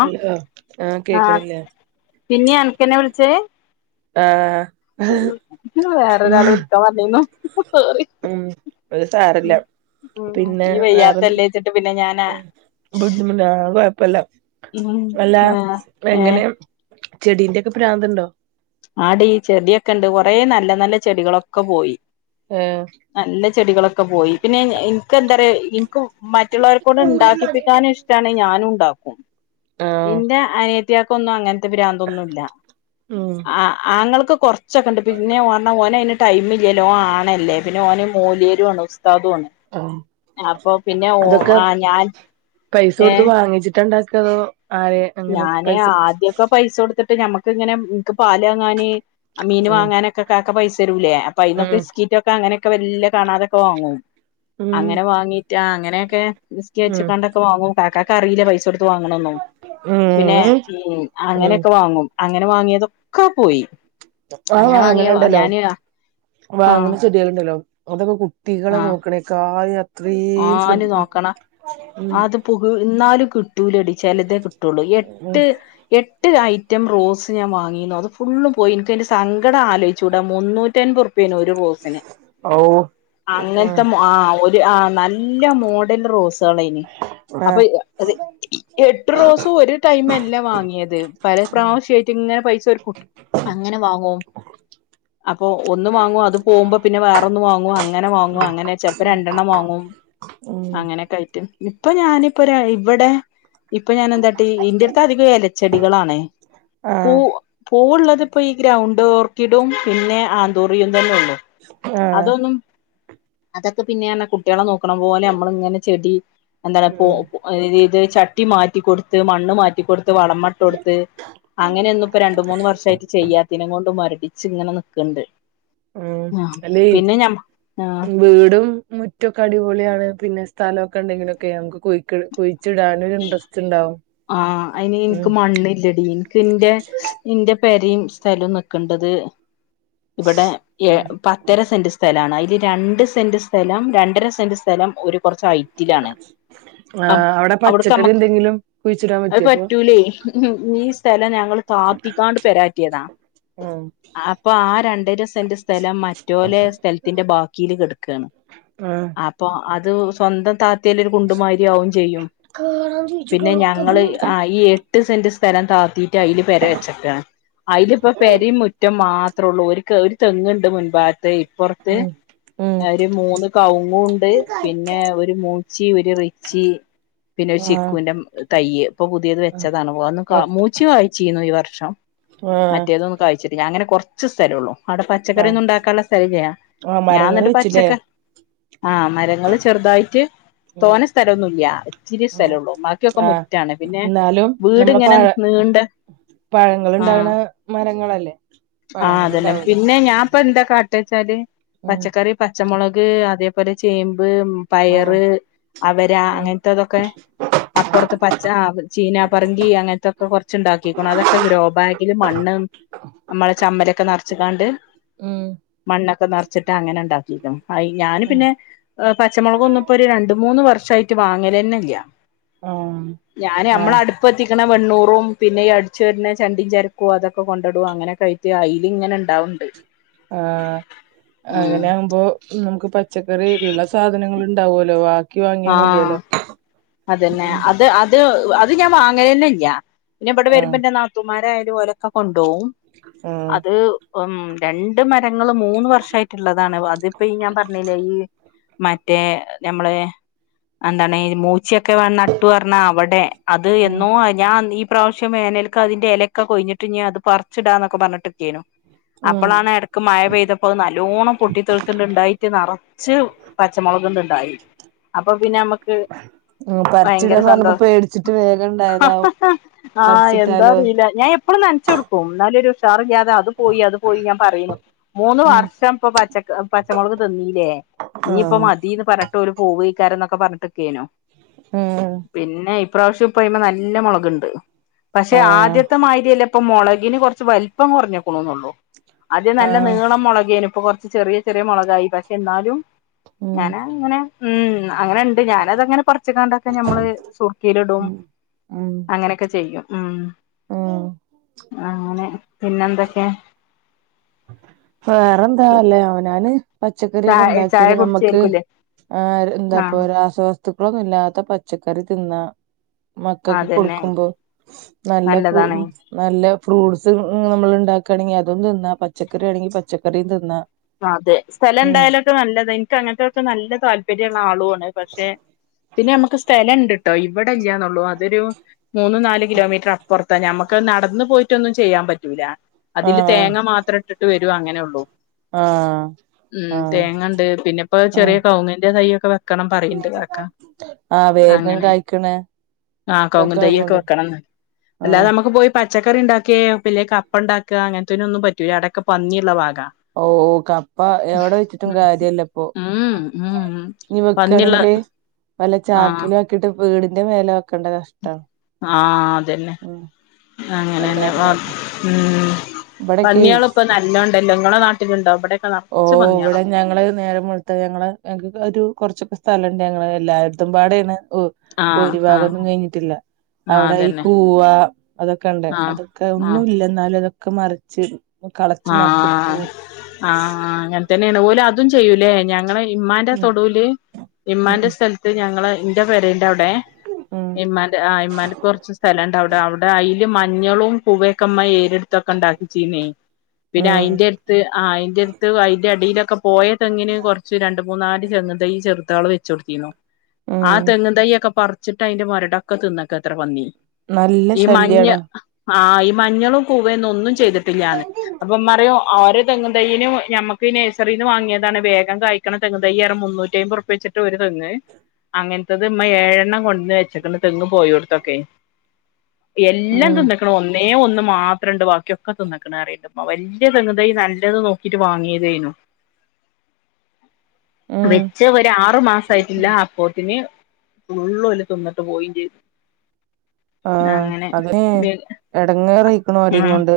Hello ആഹ് കേക്കണില്ലേ. പിന്നീ അനക്ക്ന്നെ വിളിച്ചേ. ആഹ് വേറെരാൾ വിളക്കാൻ പറഞീനു ഹ് സോറി. ഉം അത് സാരല്ല ഉമ് ഈ വയ്യത്തല്ലച്ചിട്ട് പിന്നെ ഞനെ ബുദ്ധിമുടട്ടാ ആഹ് കൊഴപ്പല്ല ഉം അല്ല ആഹ് ഏഹ് എങ്ങനെ ചെടീന്റെ ഒക്കെ പ്രാന്തുണ്ടോ? ആടി ചെടിയൊക്കെണ്ട് കൊറേ നല്ല നല്ല ചെടികളൊക്കെ പോയി. ഈഹ് നല്ല ചെടികളൊക്കെ പോയി പിന്നെ എനിക്ക് എന്താറിയോ നിക്കും മറ്റുള്ളോരെക്കൊണ്ട് ഉണ്ടാക്കിപ്പിക്കാനും ഇഷ്ടാണ് ഞാനും ണ്ടാക്കും ആഹ് ന്റെ അനിയ ത്തിയാക്കൊന്നും അങ്ങനത്തെ പ്രാന്തോന്നും ഇല്ല. ഉം ആ ആങ്ങൾക്ക് കുറച്ചൊക്കെ ണ്ട് പിന്നെ ഓ ഓന് അതിന് ടൈം ഇല്ലല്ലോ ഓന് ആണല്ലേ പിന്നെ ഓന് മോലിയരും ആണ് ഉസ്താദും ആണ് ആഹ് അപ്പൊ പിന്നെ ഓ അതൊക്കെ ആ ഞാൻ പൈസ ഏ കൊടുത്ത് വാങ്ങിച്ച് ട്ട് ണ്ടാക്ക തോ ആരെ അങ്ങനെ ഞാനേ പൈസ ആദ്യൊക്കാ പൈസ കൊടുത്തിട്ട് നമ്മക്ക് ഇങ്ങനെ ഇൻക് പാൽ വാങ്ങാന് മീൻ ഉം വാങ്ങാനൊക്കെ ഇക്കാക്ക പൈസ തരൂലേ അപ്പയിന്നൊക്കെ ഉം ഇസ്കിറ്റൊക്കെ അങ്ങനെയൊക്കെ വലിയ കാണാതൊക്കെ വാങ്ങും ഉം അങ്ങനെ വാങ്ങി റ്റാ അങ്ങനെയൊക്കെ ഉം നിസ്കരിച്ചക്കാണ്ടൊക്കെ വാങ്ങും കാക്കക്ക് അറിയില്ല പൈസ കൊടുത്ത് വാങ്ങണൊന്നും ഉം പിന്നെ ഉം ഉം അങ്ങനെയൊക്കെ വാങ്ങും അങ്ങനെ വാങ്ങിയതൊക്കെ പോയി ആഹ് അങ്ങനെ വാങ്ങിയ വാങ്ങണ്‌ണ്ടാല്ലോ ഞാന് ആ വാങ്ങണ ചെടികളുണ്ടല്ലോ അതൊക്കെ കുട്ടികളെ ആ നോക്കണേക്കൾ ത്രിം ശ്രദ്ധിക്കണം ഉം [unintelligible] ഇന്നാലും കിട്ടൂലടി ചിലതേ കിട്ടുള്ളൂ ഉം എട്ട് എ എട്ട് ഐറ്റം റോസ് ഞാൻ വാങ്ങിയിന്നു അത് ഫുള്ളും പോയി എൻക് അതിന്റെ സങ്കടം ആലോചൂടാം മുന്നൂറ്റമ്പത് റൂ പ്യെനു ഒരു റോസിന് ഔ ഉം അങ്ങനത്തെ ആഹ് ഒര് ആഹ് നല്ലാ മോഡൽ റോസളയിന് അപ്പൊ ആഹ് അത് എട്ട് റോസും ഒരു ടൈമല്ല വാങ്ങിയത് പല ഉം പ്രാവശ്യ ട്ട് ഇങ്ങനെ പൈസ ഒരുകൂട്ടും അങ്ങനെ വാങ്ങും അപ്പൊ ഒന്ന് വാങ്ങും അത് പോകുമ്പോ പിന്നെ വേറൊന്ന് വാങ്ങും അങ്ങനെ വാങ്ങും അങ്ങനെ ചെലപ്പോ രണ്ടെണ്ണം വാങ്ങും ഉം അങ്ങനെയൊക്കെ ആയിട്ട് ഇപ്പൊ ഞാനിപ്പൊരാ ഇവിടെ ഇപ്പൊ ഞാൻ എന്താട്ടി ഇന്റെട്ത് അധികം ഇലച്ചെടികളാണ് പൂ ആഹ് പൂവ്ള്ളതിപ്പോ ഈ ഗ്രൗണ്ട് ഓർക്കിഡും പിന്നെ ആന്തൂറിയും തന്നെ ഉള്ളൂ ആഹ് അതൊന്നും അതൊക്കെ പിന്നെയാന്നാ കുട്ടികളെ നോ ക്കാണപോലെ നമ്മള് ഇങ്ങനെ ചെടി എന്താണ് പോ ഉം [unintelligible] ഇത് ചട്ടി മാറ്റിക്കൊടുത്ത് മണ്ണ് മാറ്റിക്കൊടു വളമ്മട്ടൊടുത്ത് അങ്ങനെയൊന്നും ഇപ്പൊ രണ്ട് മൂന്ന് വർഷായിട്ട് ചെയ്യാത്തിനം കൊണ്ട് മുരടി ച്ച് ഇങ്ങനെ നിക്ക്ണ്ട് ഉം അല്ലേ ആ വീടും മു റ്റൊക്കെ അടിപൊളിയാണ് പിന്നെ സ്ഥലൊക്കെ ഉണ്ടെങ്കിലൊക്കെ നമക്ക് കുഴിക്ക് കുഴിച്ചിടാനും ഒരു ഇന്ട്രെസ്റ്റ് ഇണ്ടാവും ആഹ് അയിന് ഇൻക് മണ്ണില്ലടി ഇൻക് എന്റെ ഇന്റെ പേരേം സ്ഥലം നിക്ക്ണ്ടത് ഇബടെ എ പ ത്തര സെന്റ് സ്ഥലാണ് അതില് രണ്ട് സെന്റ് സ്ഥലം രണ്ടര സെന്റ് സ്ഥലം ഒരു കുറച്ച് ഹയ്റ്റിലാണ് ആം ആഹ് അവിടെ അവിടക്ക് പച്ചക്കറി മ്മക്ക് എന്തെങ്കിലും കുഴിച്ചിടാൻ അത് പറ്റുവോ പറ്റൂലേ ഈ സ്ഥലം ഞങ്ങള് താത്തിങ്ങാണ്ട് പെരാറ്റിയതാ ഉം പ്പൊ ആ രണ്ടര സെന്റ് സ്ഥലം മറ്റോലെ സ്ഥലത്തിന്റെ ബാക്കില് കെട്ക്കാണ് ആഹ് അപ്പൊ അത് സ്വന്തം ത ത്തിലൊരു കുണ്ടുമാരിയാവും ചെയ്യും പിന്നെ ഞങ്ങള് ആഹ് ഈ എ ട്ട് സെന്റ് സ്ഥലം താത്തീട്ട് അയില് പെര വെച്ചക്കേണ് അയിലിപ്പോ പേരേം മുറ്റം മാ ത്രൊള്ളൂ ഒരു കെർ തെങ്ങുണ്ട് മുൻ ഭാഗത്ത് ഇപ്പുറ ഉം ഉം ഒരു മൂന്ന് കൗങ്ങുണ്ട് പിന്നെ ഒരു മൂച്ചി ഒരു റിച്ചി പിന്നെ ഒരു ആഹ് ചിക്കുന്റെ [unintelligible] തയ്യ് ഇപ്പൊ പുതിയത് ആഹ് വെച്ചതാണ്. അഒന്ന് ഓക് മൂച്ചി കായിച്ചീന്നു ഈ വർഷം ആഹ് മറ്റേതൊന്നും കാഴിചിട്ടില്ല ഞാന് അങ്ങനെ കൊറ് ച്ച് സ്ഥലെ ഒള്ളു അവിടെ പച്ചക്കറി ആഹ് ഒന്നും ഇണ്ടാക്കാൻള്ള സ്ഥലം ഇല്ല. ആഹ് ഞാൻ മരങ്ങള് ഇന്നട്ട് വെച്ചില്ലേ പച്ചക്ക ആഹ് മരങ്ങള് ചെറുതായിട്ട് ഉം തോണ സ്ഥലൊ ഒന്നുല്യാ ഇച്ചിരി ഉം സ്ഥലൊള്ളൂ ബാക്കി ഒക്കെ ആഹ് മുറ്റാണ് പിന്നെ എന്നാലും വീട് ഇങ്ങനെ നീണ്ടെ പഴങ്ങള് ഇണ്ടാക്ണ മരങ്ങളല്ലേ ആഹ് അതെല്ലെ. പഴങ്ങളുണ്ടാവൂലോ പിന്നെ ഞാൻ ഇപ്പ എന്താ കാട്ട് വെച്ചാല് ഉം പച്ചക്കറി പച്ചമുളക് അതേപോലെ ചേമ്പ് ഉം പയറ് അവര അങ്ങൻത്തെതൊക്കെ അപ്പൊറത്ത് പച്ച, ചീനാപറങ്കി, അങ്ങൻത്തൊക്കെ കൊറ്ച്ച് ഇണ്ടാക്കിക്ക്ണു. അതൊക്കെ ഗ്രോ ബാഗിൽ മണ്ണ് നമ്മളെ ചമ്മലൊക്കെ നെറ്ച്ചിക്കാണ്ട് ഉം മണ്ണൊക്കെ നെറ്ച്ചിട്ട് അങ്ങനെ ഇണ്ടാക്കിക്ക്ണ്. അയ്ൽ ഞാന് ഉം പിന്നെ പച്ചുളക് ഒന്നു ഇപ്പോ ഒരു രണ്ടു മൂന്ന് വർഷായിട്ട് വാങ്ങലെന്നെഇല്ല ആഹ് ഞാന് ഞമ്മള ആഹ് അടു ഇപ്പത്തിക്ക്ണ വെണ്ണൂറും പിന്നെ ഈ അട്ച്വാര്ന്ന ചണ്ടീ ചരക്കു അതൊക്കെ കൊണ്ടെ ഇടു അങ്ങനെക്കയി അയ്ല് ഇങ്ങനെ ഇണ്ടാവ്ണ്ട് ആഹ് അങ്ങനെ ആകുമ്പോ നമുക്ക് പച്ചക്കറി ഇള്ള സാധനങ്ങൾ ഇണ്ടാവൊല്ലൊ വ ആഹ് അതന്നെ ഉം അത് അത് അത് അത് ഞാൻ വാങ്ങലെന്നെ ഇല്ല. പിന്നെ ഇബടെ വരുമ്പ ആഹ് ഇന്റെ നാത്തുമാരായാലു ഓലൊക്കെ കൊണ്ടോവും. ആഹ് അത് ഉം രണ്ട് മരങ്ങള് മൂന്ന് വർഷായിട്ട് ഇള്ളതാണ്. അതിപ്പ ഈ ഞാൻ പറ്ഞ്ഞില്ലേ ഈ മറ്റേ ഞമ്മളെ എന്താണ് മൂച്യക്കെ നട്ടു പറ്ഞ്ഞാ അവടെ അത് ആഹ് എന്നോ ഞാൻ ഈ ഇപ്രാവശ്യം വേനൽക്ക് അതിന്റെ എലെക്കെ കൊഴ്ഞ്ഞിട്ട് ഞാ അത് പറിച്ചിടാന്നൊക്കെ പറഞ്ഞിട്ട്ക്കേനു ഉം അപ്പളാണ് എടക്ക് മഴ പെയ്തപ്പോ അത് നല്ലോണം പൊട്ടിത്തെൾത്തിണ്ട് ഇണ്ടായിട്ട് നറച്ച് പച്ചമുളക്ണ്ട് ഇണ്ടായി അപ്പ പിന്നെ അമ്മക്ക് ഉം ഭയങ്കര പറിച്ചിടാന്ന് പറഞ്ഞപ്പോ സന്തോഷം പേടിച്ചിട്ട് വേഗം ഹ ഹ ഉണ്ടായതാവും ഹ [inaudible] ആഹ് എന്താ പറിച്ചിട്ടാലോ അറീല്ല. ഞാൻ എപ്പളും നനച്ച് കൊടുക്കും. ഇന്നാലു ഒരു ഉഷാർലാതെ അത് അത് പോയി അത് പോയി ഞാൻ പറയുണു. മൂന്ന് ഉം വർഷം ഇപ്പൊ പച്ച പച്ച മൊളക് തിന്നീല്ലേ ഇഞ്ഞ്പ്പ ആഹ് മതീന്ന് പറ്ഞ്ഞിട്ട് ഓല് പോവ ക്കാര ഇന്നൊക്കെ പറഞ്ഞിട്ട്ക്കേനോ ഉം പിന്നെ ഇ പ്രാവശ്യം പ്പയ്മെ നല്ല മൊളക്ണ്ട് പക്ഷെ ആഹ് ആദ്യത്തെ മായ്ര്യല്ല ഇപ്പൊ മൊളകിന് കൊറ്ച്ച് വല് പ്പം കൊറ്ഞ്ഞക്ക്ണുന്നൊള്ളു ആദ്യം നല്ല ആഹ് നീളം മൊളകേനു. ഇപ്പൊ കൊറ്ച്ച് ചെറിയ ചെറിയ മൊളകായി പക്ഷെ ഇന്നാലും ഉം ഞാന് അങ്ങനെ ഉം ഉം അങ്ങനെ ഇണ്ട് ഞാന് അത് അങ്ങനെ [unintelligible] വച്ച്കാണ്ടൊക്കെ നമ്മള് അത് സുർക്കേല് ഇടും. ഉം ഉം അങ്ങനെ ഒക്കെ ചെയ്യും ഉം ഉം അങ്ങനെ പിന്നെ എന്തൊക്കെ വേറെ എന്താ അല്ലേ അവനാന് പച്ചക്കറി ഒക്കെ ചായ ചായ ഇണ്ടാക്ക്യാല് നമക്ക് കുടിച്ചായിരിക്കൂല്ലേ ആഹ് ആഹ് എന്താപ്പോ റ്യാ ആസ്വാ വസ്ത്തുക്കളൊന്നുല്ലാത്ത പച്ചക്കറി തിന്ന മക്കക്ക് അതന്നെ കൊടുക്കുമ്പോ നല്ല നല്ലതാണ് [unintelligible] നല്ല ഫ്രൂട്ട്സ് നമ്മൾ ഇണ്ടാക്കാണെങ്കി അതും തിന്ന പച്ചക്കറി ആണെങ്കി പച്ചക്കറിം തിന്നാ അതെ. സ്ഥലം ഉം ഇണ്ടായാലൊക്കെ നല്ലത്. എൻക്ക് അങ്ങൻത്തൊക്കെ നല്ല താല്പര്യ ഇള്ള ആളു ആണ്. പക്ഷെ പിന്നെ നമക്ക് സ്ഥലം ഇണ്ട്ട്ടോ. ഇവിടെ ഇല്ലാന്നൊള്ളു അതൊരു മൂന്നു നാല് കിലോമീറ്റർ അപ്പൊറ്ത്ത. ഞ്ഞമ്മക്ക് നടന്നു പോയിട്ടൊന്നും ചെയ്യാൻ പറ്റൂല അതില് ആഹ് തേങ്ങ മാത്രം ഇട്ടിട്ട് വരു അങ്ങനെ ഒള്ളൂ ആഹ ഉം തേങ്ങ ണ്ട് പിന്നെ ഇപ്പ ചെറിയ കവുങ്ങിന്റെ തൈയൊക്കെ വെ ആഹ വേഗം കായ്ക്ക്ണെ ആഹ കോങ്ങ് തൈ യ്യൊക്കെ വെക്കണംന്ന് അല്ലാതെ ആഹ് അമ്മക്ക് പോയി പച്ചക്കറിണ്ടാക്കെ അല്ലെ കപ്പണ്ടാക്ക അങ്ങനത്തയിന് ഒന്നും പറ്റൂല അടക്കെ പന്നിള്ള ഭാഗ ഓ ഓക്ക അപ്പ എവടെ വെച്ചിട്ടും കാര്യല്ല പ്പോ ഉം ഉം ഞ്ഞി പന്നിയുള്ള വെക്കണെങ്കില് വല്ല ആഹ് ചാക്കിലും ആക്കിട്ട് വീടിന്റെ മേല വെക്കേണ്ട കഷ്ട ആഹ അതന്നെ അങ്ങനെന്നെ അല്ലാണ്ട് ഉം ഇവിടൊക്കെ പന്നിള് ഇപ്പം നല്ലോണ്ട് ല്ലങ്ങള നാട്ടിലുണ്ടോ ഇവിടെ ഓ ഇവിടെ ഞങ്ങള് നേരം വെള്ത്ത് ഞങ്ങള് ഞങ്ങക്ക് ഒരു കോറച്ചൊക്കെ സ്ഥലണ്ട് ഞങ്ങള് എല്ലാര്തും പാടെ യാണ് ഓ ആഹ് ഓരി ആഹ് ഭാഗോന്നും കഴിഞ്ഞിട്ടില്ല ആഹ് ഔടെ ഈ അതന്നെ കൂവ അതൊക്കെ ണ്ട് ആഹ് അതൊക്കെ ഒന്നും ആഹ് ഇല്ല എന്നാലും അതൊക്കെ മറിച്ച്ഇടും കളച്ച് മറിച്ചിട്ട് പോവും ആഹ അങ്ങനെ തന്നെയാണ് ഓല് അതും ചെയ്യൂലെ ഞങ്ങള് ഇമ്മാന്റെ ഉം തൊടുല് ഉം ഇമ്മാന്റെ സ്ഥലത്ത് ഞങ്ങള് ഇന്റെ പേരൻ്റെ ഔടെ ഉം ഇമ്മാ ആ ഇമ്മാൻ്റെ കൊറച്ച് സ്ഥലംണ്ട് ഔടെ ഔടെ അയില് മഞ്ഞളും കുവേക്ക ഇമ്മ ഏരെടുത്തൊക്കെ ണ്ടാക്കിച്ചിനി പിന്നെ ഉം അയിൻ്റെട് ത്ത് ആ അയിൻ്റടുത്ത് അയിന്റെ അടിയിലൊക്കെ പോയ തെങ്ങിന് കോറച്ച് രണ്ട് മൂന്നാല് തെങ്ങ് തയ്യി ചെറ്തള് വെ ചോട്തീന്നു ആ ഉം തെങ്ങ് തൈ ഒക്കെ പറിച്ചിട്ട് അയിന്റെ മൊരടൊക്കെ തിന്ന്ക്കാത്ര പന്നി നല്ല ഈ മഞ്ഞ ശല്യാണ് ആ ഈ മഞ്ഞളും കൂവന്നും ഒന്നും ചെയ്തിട്ടില്ലാന്ന് അപ്പൊ ഇമ്മറിയും ആ ഒരു തെങ്ങ് തൈന് നമ്മക്ക് ഈ നെയ്‌സറിന്ന് വാങ്ങിയതാണ് വേഗം കായ്ക്കണ തെങ്ങ് തൈയ്യിറ് മുന്നൂറ്റി അയിമ്പത് ഉറപ്പ്യാചിട്ട് ട്ട് ഒരു തെങ്ങ് അങ്ങ ത്തത് മ്മ ഏയെണ്ണം കൊണ്ടന്ന് വെച്ചക്കന്ന് തെങ്ങ് പോയോട്ത്തൊക്കെ എല്ലാം ഉം തിന്ന് ഒന്നേ ഒന്ന് മാത്രണ്ട് ബാക്കിയൊക്കെ തിന്നക്കണ അറിയ വല്യ തെങ്ങ്തയി നല്ലത് നോക്കിട്ട് വാങ്ങിയതേനു ഉം വെച്ച് ഒരു ആറു മാസയിട്ടില്ല അപ്പോത്തിന് ഫുള്ളൂ ഓല് തിന്നിട്ട് പോയിം ചെയ്ത് ആഹ അതന്നെ എടങ്ങേറയിക്കണ് അതീം ഉം കൊണ്ട്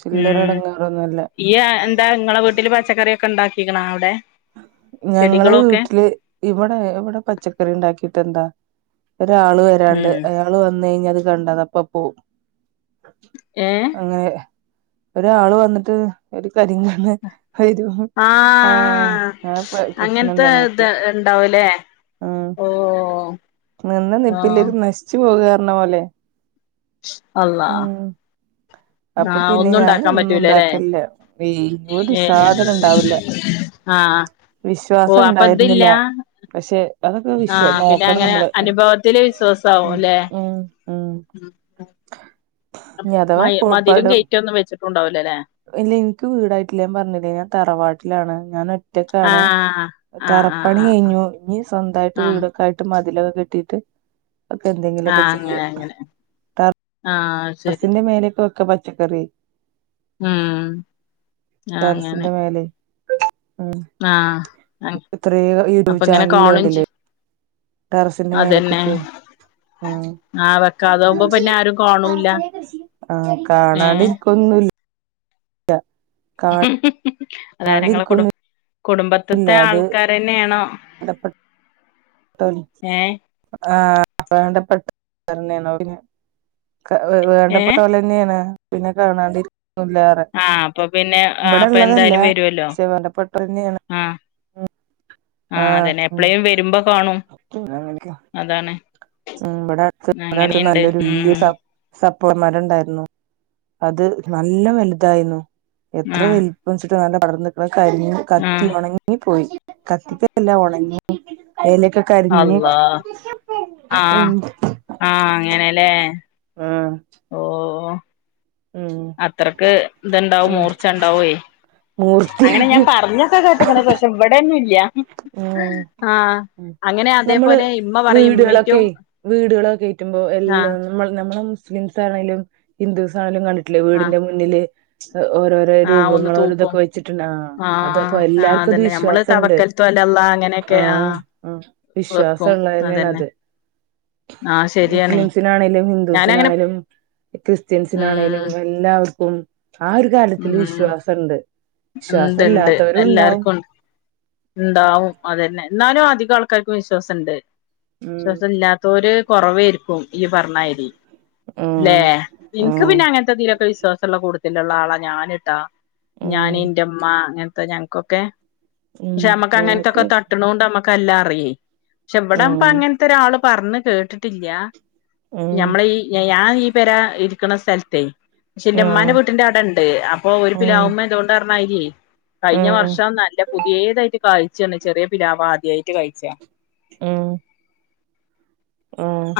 ചില്ലറ എടങ്ങാറൊന്നുല്ല ഈ എന്താ ഇങ്ങളെ വീട്ടില് പച്ചക്കറി ഒക്കെ ണ്ടാക്കിക്കണോ ഔടെ ഞങ്ങള് വീട്ടില് ഇവടെ ഇവടെ പച്ചക്കറി ണ്ടാക്കിട്ട് എന്താ ഒരാള് വരാണ്ട് ഉം അത് വന്ന് കഴിഞ്ഞ അത് കണ്ടതെക്കേ പോവും ഏ അങ്ങനെ ഒരാള് വന്നിട്ട് ഒരു കരിംകണ്ണ് വരു ആ ആഹ് അങ്ങനത്തെ ത് ണ്ടാവുലെ ആ നിന്ന ആഹ് നിപ്പിലിത് നശിച്ചു പോവന്നറ്ഞപോലെ അള്ളാ [inaudible] അപ്പൊ ആഹ് പിന്നെ ഒന്നും ഉണ്ടാക്കാൻ ഞാനൊന്നും പറ്റൂലല്ലേ ണ്ടാക്കലില്ല ഈ ഒരു ഏ സാധനം ണ്ടാവൂല്ല ആഹ് ഓ വിശ്വാസം അപ്പൊ ണ്ടായിരുന്നില്ല ഇതില്ല പക്ഷെ അതൊക്കെ വിശ് ആഹ് പിന്നെ നോക്കണം അങ്ങനെ നമ്മള് അനുഭവത്തില് വിശ്വാസാവും ഉം അല്ലെ ഉം [inaudible] ഇനി അഥവാ മയ് മതിലും പടു ഗെയ്റ്റും ഒന്നും വെച്ചിട്ടുണ്ടാവൂല ലെ ഇല്ല ഇന്ക്ക് വീടായിട്ടില്ല ഞാൻ പറഞ്ഞിലെ ഞാൻ തറവാട്ടിലാണ് ഞാനൊ റ്റക്കാണ് ആഹ് ആഹ് ആഹ് തറപ്പണി ആഹ് കഴിഞ്ഞു ഇഞ്ഞി സ്വന്തായിട്ട് ആഹ് വീടൊക്കൊയിട്ട് മതിലൊക്കെ കെട്ടി ട്ട് ആഹ് അങ്ങനെ അങ്ങനെ ആഹ് ശരി ബസിന്റെ മേലേക്കെ വെക്ക പച്ചക്കറി ഉം ആഹ് അങ്ങനെ ടെറസിന്റെ മേലെ ഉം ആഹ് ഇത്രയ യൂട്യൂബ് അപ്പൊ ഇങ്ങനെ ചാനല കാണും കണ്ടില്ലേ ചെയ് ടറസിന്റെ അതന്നെ മേലക്കുട്ടിക്കിയെ ഉം ആഹ് വെക്കാതാവുമ്പോ പിന്നെ ആരും കാണൂല്ല ആഹ് കാണാണ്ട് ഏഹ് ഒന്നും ഇല്ല [unintelligible] കാണാണ്ട് അതാരങ്ങളെ കുടും ഇരിക്കൊന്നുല്ല കുടുംബത്തിത്തെ അത് ആൾക്കാർ തന്നെയാണോ [unintelligible] [unintelligible] ഏഹ് ആഹ് വേണ്ടപ്പട്ട ആളുകൾ തന്നെ ആണ് ഏഹ് വേണ്ടപ്പെട്ടോല് തന്നെയാണ് പിന്നെ കാണാണ്ടിരിക്കില്ല ആഹ് അപ്പൊ പിന്നെ അപ്പൊ എന്തായാലും വരുവല്ലോ പക്ഷെ വേണ്ടപ്പെട്ട തന്നെയാണ് ആഹ് ആഹ് അതന്നെ എപ്പളും വരുമ്പോ കാണും അങ്ങനെയൊക്കെ അതാണ് ഉം ഇവിടെ അടുത്ത് ഇവിടെ അടുത്ത് അങ്ങനെയുണ്ട് നല്ലൊരു വലിയ ഉം സപോട്ട മരം ഉണ്ടായിരുന്നു അത് നല്ല വലുതായിരുന്നു എത്ര ആഹ് വലു [unintelligible] കടർന്ന് കിടക്ക അരി കത്തി ആഹ് ഉണങ്ങി [unintelligible] പോയി കത്തിക്കല്ല ഉണങ്ങി വെയിൽലൊക്കെ അള്ളാ ഉം ആഹ് ആഹ് അങ്ങനെല്ലേ ആഹ് ഓഹ് ഉം അത്രയ്ക്ക് ഇത്ണ്ടാവും ഉം മൂർച്ച ഉണ്ടാവേ മൂർത്തി അങ്ങനെ ഞാൻ പറഞ്ഞ [unintelligible] ഇവിടന്നില്ല ഉം ഉം അങ്ങനെ നമ്മള് അതേപോലെ ഇമ്മ പറയും വീടുകളൊക്കെ ഇമ്മീറ്റും വീടുകളൊ ക കറ്റുമ്പോ ആഹ് എല്ലാം നമ്മ നമ്മെള മുസ്ലിംസ് ആണെങ്കിലും ഹിന്ദൂസ് ആണെങ്കലും കണ്ടിട്ടില്ലേ ആഹ് വീടിന്റെ മുന്നില് ഓരോരോ ആഹ് ഒന്ന് രൂപങ്ങളോര തൂക്കും ഇതൊക്കെ വെച്ചിട്ടുണ്ട് ആഹ് അത് അപ്പോ ആഹ് ആഹ് എല്ലാർക്കും അത് അതന്നെ നമ്മള് വിശ്വാസം ഉണ്ട് തവക്കൽത്തു അലല്ലാഹ് അങ്ങനെയൊക്കെ ആഹ് ആഹ് വിശ്വാസ വെക്കും ഉള്ളത് തന്നെയാണ് അതന്നെ അത് ആഹ് ശരിയാണേ മുസ്ലിംസിനാണെങ്കിലും ഞാനങ്ങനെ ഹിന്ദൂസിനാണേങ്കിലും ക്രിസ്ത്യൻസിനാണെങ്കിലും ഉം എല്ല എല്ലാവർക്കും ആഹ് ഒരു കാരിയത്തില് ഉം വിശ്വാസമുണ്ട് വിശ്വാസ ഇണ്ട് ഇണ്ട് ഇല്ലാത്തവരും എല്ലാർക്കും ഉണ്ടാവും ഉണ്ട്. ഉണ്ടാവും അത് തന്നെ എന്നാലും അധികം ആൾക്കാർക്കും വിശ്വാസം ഉണ്ട് ഉം വിശ്വാസം ഇല്ലാത്തൊര് കുറവായിരിക്കും ഈ പറഞ്ഞമാതിരി ആഹ് ഏഹ് എനിക്ക് പിന്നെ അങ്ങനത്തെതില് ഒക്കെ വിശ്വാസംമുള്ള കൂടുത്തിൽ ഉള്ള ആളാ ഞാനിട്ടാ ഞാൻ ഉം ഇന്റെ ഇമ്മ അങ്ങനത്തെ ഞങ്ങക്കൊക്കെ ഉം പക്ഷെ നമ്മക്ക് അങ്ങനത്തൊക്കെ ഞങ്ങക്ക് തട്ടണണ്ട്മ്മക്ക് കല്ലാറിയേ പക്ഷെ ഇവിടപ്പൊ ഉം അങ്ങനത്തെ ഒരാള് പറഞ് കേട്ടിട്ടില്ല ഉം ഞമ്മള് ഈ ഞാൻ ഈ പെരാ ഇരിക്കുന്ന സ്ഥലത്തേ പക്ഷെ എന്റെ ഇമ്മാന്റെ ആഹ് വീട്ടിന്റെ അടെ ഉണ്ട് അപ്പൊ ഒരു ഉം പിലാവുമ്മ ഇത്കൊണ്ട് പറഞ്ഞാമാതിരി കഴിഞ്ഞ ഉം വർഷം നല്ല പുതിയതായിട്ട് കഴിച്ചാണ് ചെറിയ പിലാവ് ആദ്യായിട്ട് കഴിച്ചാ ഉം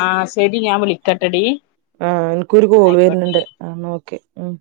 ആഹ് ശരി ഞാൻ വിളിക്കട്ടടി ആഹ് എനിക്കൊരു കോൾ വരുന്നുണ്ട് ആഹ് ഒക്കെ ഉം